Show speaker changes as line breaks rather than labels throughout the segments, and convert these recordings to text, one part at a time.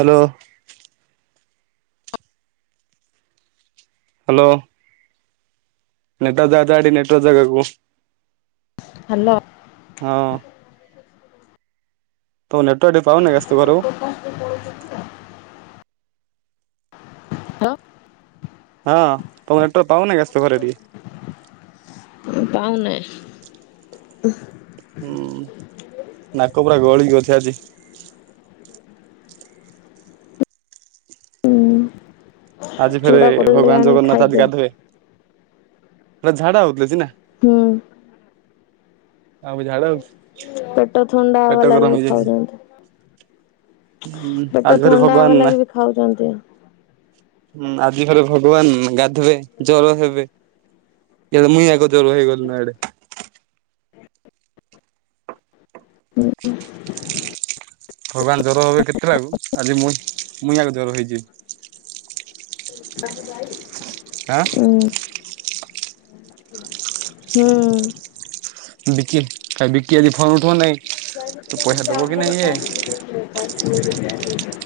Hello. Hello. ନେଟା ଜା ଜାଗାଡି ନେଟୱର୍ ଜାଗକୁ
ହ୍ୟାଲୋ।
ହଁ ତମ ନେଟୱରକେ ଟିକେ ପାଉନି ଆସ୍ ତୁ ଘରକୁ
[unintelligible] ଦ
ହଁ ତମ ନେଟ୍ୟାର୍କ ପାଉନ ଘରେ ଟି
ପାଉନାହିଁ।
ହୁଁ ନାକ ପୁରା ଗଳିି ଆଜି।
ହୁଁ
ଆଜି ଫେରେ
ଚୁଡା କଦଳୀ
ଭଗବାନ
ଆଣିକି
ଜଗନ୍ନାଥ ଆଜି
ଖାଇଦିଅ।
ଗାଧେଇବେ ସେ ଛାଡ କିଛି ନାଇ।
ହୁଁ।
ମୁଁ ଝାଡା ହେଉଛି।
ପେଟ ଥଣ୍ଡା ହବା ଲାଗି ଖାଉଛନ୍ତି।
ହୁଁ ଆଜି
ପେଟ
ଫେରେ
ଥଣ୍ଡା
ଭଗବାନ
ହବା
ନା
ଲାଗି ବି ଖାଉଛନ୍ତି।
ହୁଁ ଆଜି ଘରେ ଭଗବାନ ଗାଧେଇବେ ଜର ହେବେ। କେବେ ମୁଇଁ ଜର ହେଇ ଗଳି ଆଡେ।
ହୁଁ [inaudible]
ଭଗବାନ ଜର ହେବେ କେତେଟା ବେଳକୁ ଆଜି ମୁଇଁ ଜର ହେଇଯିବି।
[inaudible]
ଆଁ।
ଉଁ ହୁଁ।
ବିକି ବିକି ଆଜି ଫୋନ ଉଠଉ ନାଇଁ ପଇସା ଦବ କି ନାଇଁ ଏ।
ହ [inaudible]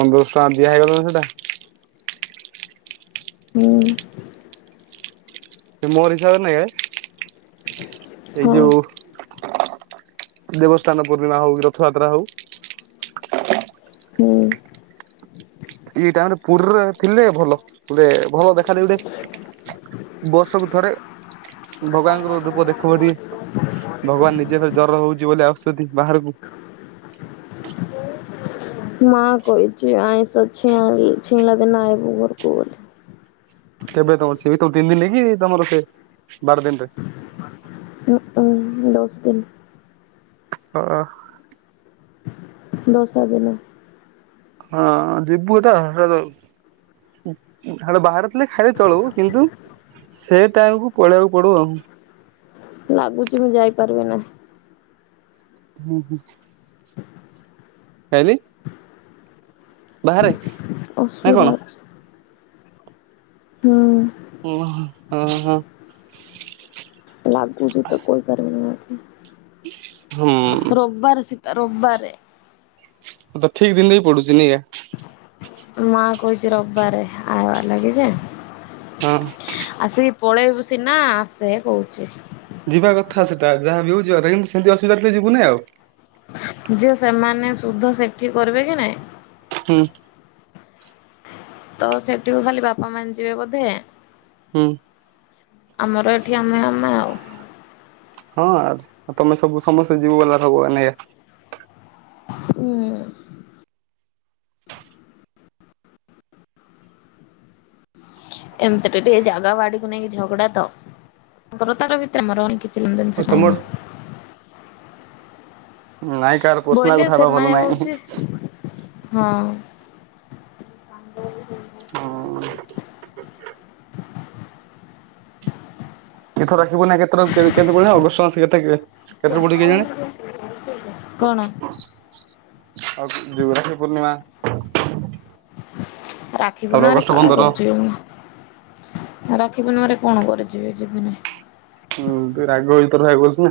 ପନ୍ଦରଶହ ଟଙ୍କା ଦିଆହେଇ ଗଲାଣି ସେଟା।
ହୁଁ।
ସେ ମୋରି ହିସାବରେ ନେବେ। ଏଇ
ହଁ
ଯୋଉ ଦେବସ୍ଥାନ ପୂର୍ଣ୍ଣିମା ହଉ ରଥଯାତ୍ରା ହଉ।
ହୁଁ।
ଦିଟାଙ୍କ ପୁରୀରେ ଥିଲେ ଭଲ ଗୋଟେ ଭଲ ଦେଖା ଗୋଟେ। ବର୍ଷକୁ ଥରେ ଭଗବାନଙ୍କର ରୂପ ଦେଖିବ ଟି। ଭଗବାନ ନିଜେ ଜର ହଉଛି ବୋଲି ଆସୁଛନ୍ତି ବାହାରକୁ।
ମା କହିଛି ଆଇଁଷ ଛିଁ ଛିଇଁଲା ଦିନ ଆଇବୁ ଘରକୁ ବୋଲି।
କେବେ ନବ ସିଏ ବି ତିନି ଦିନ କି ତମର ସେ ବାର ଦିନରେ।
ଓ ଓ [unintelligible] ଦଶ ଦିନ।
ଓହ [unintelligible]
ଦଶ ଦିନ।
ହଁ ଯିବୁଟା। ବାହାରେ ଥିଲେ ଖାଇଲେ ଚଳୁ କିନ୍ତୁ ସେଠାକୁ ପଲେଇବାକୁ ପଡୁ ଆଉ।
ଲାଗୁଛି ମୁଁ ଯାଇପାରିବି ନାହିଁ।
ହୁଁ ହୁଁ। ଖାଇଲି। ବାହାରେ। ନା କଣ
ଅଶୁଵିଧା ଅଛି। ହୁଁ।
ଉଁ ହୁଁ ଆଁ।
ଲାଗୁଚି ତ କହି ପାରିବିନି ମମ୍
ହୁଁ
ରବିବାର ସେ ଦି ରବିବାରେ।
ଠିକ ଦିନରେ ହି ପଡୁଛିି ନେଇ ଆ।
ମା କହୁଛି ରବିବାରେ ଆସିବା ଲାଗି ଯେ
ହଁ।
ଆସିକି ପଳେଇବୁ ସିନା ଆସେ କହୁଛି।
ଯିବା କଥା ସେଟା ଯାହା ବି ହେଉ ଯିବା ସେମିତି ଅସୁବିଧ ଥିଲେ ଯିବୁନି ଆଉ।
ଯେ ସେମାନେ ସୁଧ ସେଠି କରିବେ କି ନାଇଁ।
ହୁଁ।
ତ ସେଠିକୁ ଖାଲି ବାପା ମାନେ ଯିବେ ବୋଧେ।
ହୁଁ।
ଆମର ଏଠି ଆମେ ଆମେ ଆଉ।
ହଁ ଆଉ ତମେ ସବୁ ସମସ୍ତେ ଯିବୁ ଗଲା ସବୁ [unintelligible]
ହୁଁ। ଏମିତି ରେ ବି ଏ ଜାଗା ବାଡିକୁ ନେଇକି ଝଗଡା ତ ତାଙ୍କର ତାଙ୍କ ଭିତରେ ମରା
ଓ
ମରି
ତମର
[unintelligible]
ନାଇଁ କାର ପର୍ସନାଲ
ବୋଇଲେ
କଥା ହବା
ସେମାନେ
ଭଲ
ହଉଛି
ନାଇଁ।
ହଁ। [unintelligible]
ହଁ। ଏଥର ରାଖିପୂର୍ଣ୍ଣିମା କେତେ କେବେ ପଡିଲା ଅଗଷ୍ଟ ମାସ କେତେ ତାରିଖ ରେ?
[inaudible] କଣ?
ଆଉ [inaudible] ରାକ୍ଷୀ ପୂର୍ଣ୍ଣିମା।
ରାକ୍ଷୀ
ତାପରେ
ପୂର୍ଣ୍ଣମାରେ
ଅଗଷ୍ଟ
କଣ
ପନ୍ଦର
କରୁଚୁ? ରାକ୍ଷୀପୂର୍ଣ୍ଣିମାରେ କଣ କରୁଚି କି ଯିବିନି?
ହୁଁ ତୁ ରାଗ ଭିତର ଭାଇ କରୁଛୁ ନା।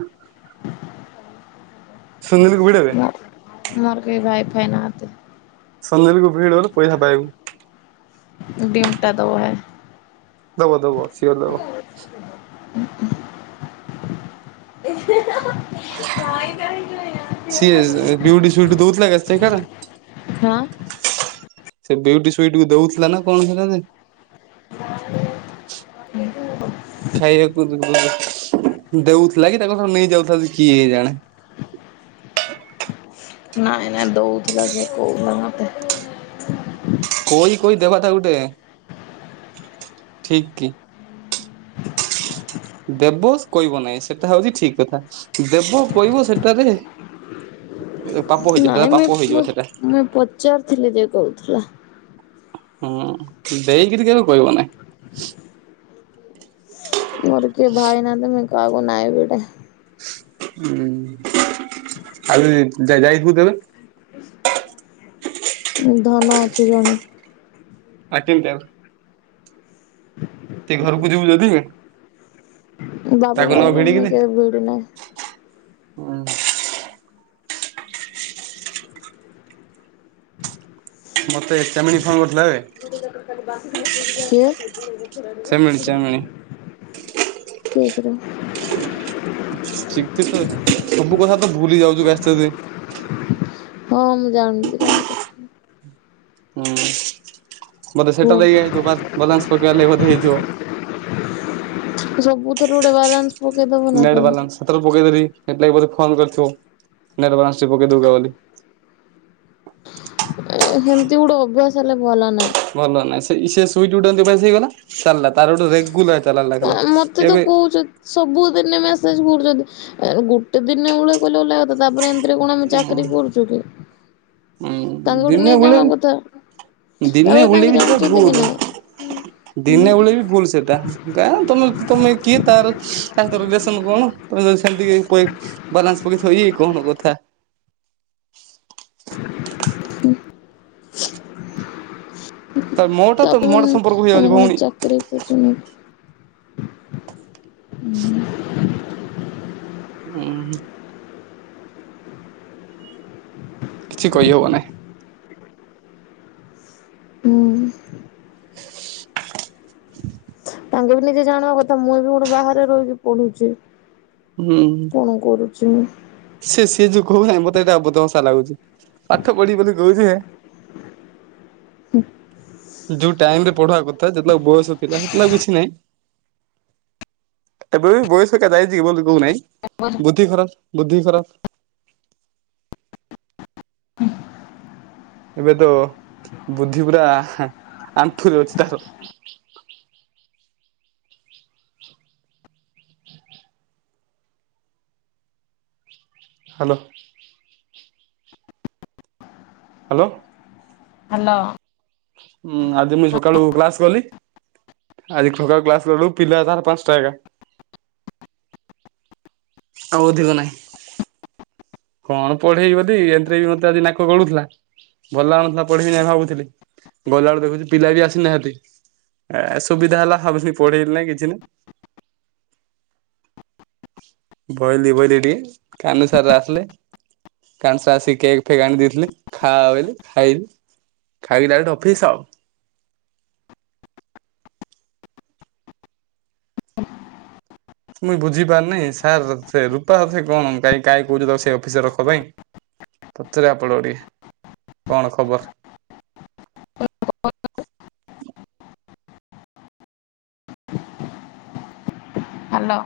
ସୁନୀଲ ବଡ [inaudible]
ମୋର କେଏ ଭାଇଫାଇ ନାହାଁନ୍ତି।
ସଲନାଇନ୍ କୁ ଭିଡରୁ ପଇସା ପାଇବୁ।
ଦୀମ ଟା ଦବ ଭାଇ।
ଦବ ଦବ ସିଓର ଦବ।
ନାଇଁ ନାଇଁ [unintelligible]
ସିଏ ବିଉଟି ଶୁଇଟି ଦଉଥିଲା [unintelligible]
ହଁ।
ସେ ବିଉଟି ସୁଇଟି କୁ ଦଉଥିଲା ନା କଣ ସେଇଟା ଯେ
[inaudible]
ଖାଇବାକୁ ଦେଉଥିଲା କି ତାଙ୍କ ଠାରୁ ନେଇଯାଉଥାନ୍ତି କିଏ ଜାଣେ?
ନାଇଁ ନାଇଁ ଦଉଥିଲା ସେ କହୁଥିଲା ମତେ।
କହି କହି ଦେବା ଟା ଗୋଟେ ଠିକ୍ କି? ଦେବ କଇବ ନାହିଁ ସେଇଟା ହଉଛି ଠିକ୍ କଥା ଦେବ କହିବ ସେଟାରେ ପାପ ହେଇଯିବ ସେଟା
ନାଇଁ ମେ
ପାପ ହେଇଯିବ
ମୁଁ
ସେଟା
ପଚାରିଥିଲି ଯେ କଉଥିଲା।
ହୁଁ ଦେଇକିରି କେବେ କହିବ ନାଇଁ।
ମୋର କେହି ଭାଇ ନାଆନ୍ତି ମୁଁ କାହାକୁ ନାଇବି ଗୁଟେ।
ହୁଁ ଆରେ ଯାଇଥିବୁ କେବେ?
ଧନ ଅଛି ଜଣେ।
[unintelligible] ସେ ଘରକୁ ଯିବୁ ଯଦି
ବାବୁ
ତାକୁ ନ
ମାନଙ୍କୁ ମୁଇଁ
ଭିଡିକିରି
କେବେ ଭିଡି ନାହିଁ।
ହୁଁ। ମତେ ଚାମିନୀ ଫୋନ୍ କରିଥିଲା ହେ।
[inaudible] କିଏ?
ଚେମିଣୀ ଚାମିଣୀ।
କିଏ ସେ ରେ?
ଶିକ୍ ତେ ତ ସବୁ କଥା ତ ଭୁଲି ଯାଉଚୁ ବ୍ୟାସ୍ତ ରେ।
ହଁ ମୁଁ ଜାଣଲି ଜାଣିଲି।
ହୁଁ ବୋଧେ
କୁହ
ସେଟା ଲାଗିଆ ହେଇଥିବ ବାଦ୍ ବାଲାନ୍ସ ପକାଇବା ଲାଗି ବୋଧେ ହେଇଥିବ।
ସବୁଥରେ ଗୁଟେ ବାଲାନ୍ସ ପକେଇଦବ ନା
ନେଟ୍
କଣ?
ବାଲାନ୍ସ ସେଥରବି ପକେଇଦେଲି ସେଥି ଲାଗି ବୋଧେ ଫୋନ କରିଥିବ। ନେଟ୍ ବାଲାନ୍ସ ଟିକେ ପକେଇ ଦବ ବୋଲି।
ଏ ହେମିତି ଗୁଟେ ଅଭ୍ୟାସ ହେଲେ ଭଲ ନାଇଁ।
ଭଲ ନାଇଁ ସେଇ ସେ ସୁଇଟି ଗୁଟେ ନିବାସ ହେଇଗଲା ଚାଲିଲା ତାର ସେଠୁ ରେଗୁଲାର ଚାଲାନ ଲାଗିଗଲା। ଏବେ
ସବୁ ଦିନେ ମେସେଜ କରୁଛନ୍ତି ଏ ଗୁଟେ ଦିନ ଉଳେ କହିଲେ ଅଲଗା କଥା ତାପରେ ଏମିତିରେ କଣ ଆମେ
ଉଁ
ଚାକିରି କରୁଛୁ କି।
ଉଁ
ତାଙ୍କଠୁ
ଦିନେ
ନେଇ
ବେଳେ
ଜିଣା କଥା।
ଦିନେ
ତାପରେ
ହୁଳି
ତାଙ୍କେ
ବି ସେଟା
ଜାଣିଛନ୍ତି କି
ଭୁଲ
ନାଇଁ ହୁଁ
ଦିନେ ବୁଳେଇ ବି ଭୁଲ ସେଟା। ଗାଁ ତମେ ତମେ କିଏ ତାର ଏନ୍ତ ରିଲେସନ କଣ? କହିବ ସେମିତି ପ ବାଲାନ୍ସ ପକେଇ ଥିବ ଏକଣ କଥା?
ହୁଁ
ତ ମୋଟା
ତା
ତ
ପରେ
ମୋଟା
ବି
ସମ୍ପର୍କ ହେଇଯାଉଛି
ଆମେ କଣ
ଭଉଣୀ
ଚାକିରୀ କରୁଛନ୍ତି।
ଉଁ ହୁଁ। ଛି କହିହବ ନାହିଁ।
ଉଁ ହୁଁ। ତାଙ୍କେ ବି ନିଜେ ଜାଣିବା କଥା ମୁଁ ଏବେ ଗୋଟେ ବାହାରେ ରହିକି ପଢୁଛି।
ହୁଁ ହୁଁ।
କଣ କରୁଛ ଏବେ?
ସେ ସିଏ ଯୋଉ କହୁନାହିଁ ମତେ ଏଇଟା ବୋହୁତ ହସା ଲାଗୁଛି। ପାଠ ପଢି ବୋଲି କହୁଥିବେ
ହୁଁ।
ଯୋଉ ଟାଇମ୍ ରେ ପଢିବା କଥା ଯେତେବେଳେ ବୟସ ଥିଲା ସେତେ ବେଳେ କିଛି ନାଇଁ। ଏବେ ବି ବୟସ କେତେ ହେଇଛି କି ମତେ କହୁନାହିଁ ବୁଦ୍ଧି ଖରାପ ବୁଦ୍ଧି ଖରାପ।
[inaudible]
ଏବେ ତ ବୁଦ୍ଧି ପୁରା ଆଣ୍ଠୁରେ ଅଛି ତାର। ହାଲୋ। ହାଲୋ।
ହାଲୋ।
ହୁଁ ଆଜି ମୁ ସକାଳୁ କ୍ଲାସ ଗଲି। ଆଜି ସକାଳୁ କ୍ଲାସ ଗଲୁ ପିଲା ଥାର ପାଞ୍ଚଟା ଗା ଆଉ ଅଧିକ ନହିଁ। କଣ ପଢେଇବ ଦି ଏମତିରେ ବି ମତେଆଜି ନାକ ଗଳୁଥିଲା। ଭଲ ଲାଗୁ ନ ଥିଲା ପଢେଇବିନି ଭାବୁଥିଲି ଗଲାବେଳକୁ ଦେଖୁଛି ପିଲା ବି ଆସିି ନାହାନ୍ତି। ଏ ସୁବିଧା ହେଲା ହାଉ ବି ପଢେଇଲି ନେଇଁ କିଛି ନାଇ। ବଇଲି ବଇଲି ଟିକେ କାହ୍ନୁ ସାର ଆସିଲେ କାହ୍ନୁ ସାର୍ ଆସିକି କେକ୍ ଫେକ୍ ଆଣି ଦେଇଥିଲି ଖାଆ ବେଲି ଖାଇଲୁ। ଖାଇକି ଡାଇରେକ୍ଟ ଅଫିସ୍ ଆଉ।
[inaudible]
ମୁ ବୁଝିପାରୁନି ସାର୍ ସେ ରୂପା ଅଫିସ୍ ରେ କଣ କାଇଁ କାହିଁ କହୁଛ ସେ ସେଇ ଅଫିସରେ ରଖ ପାଇଁ। ପଚାରେ ଆପଣଙ୍କୁ ଟିକେ। କଣ ଖବର?
[unintelligible] [inaudible] ହାଲୋ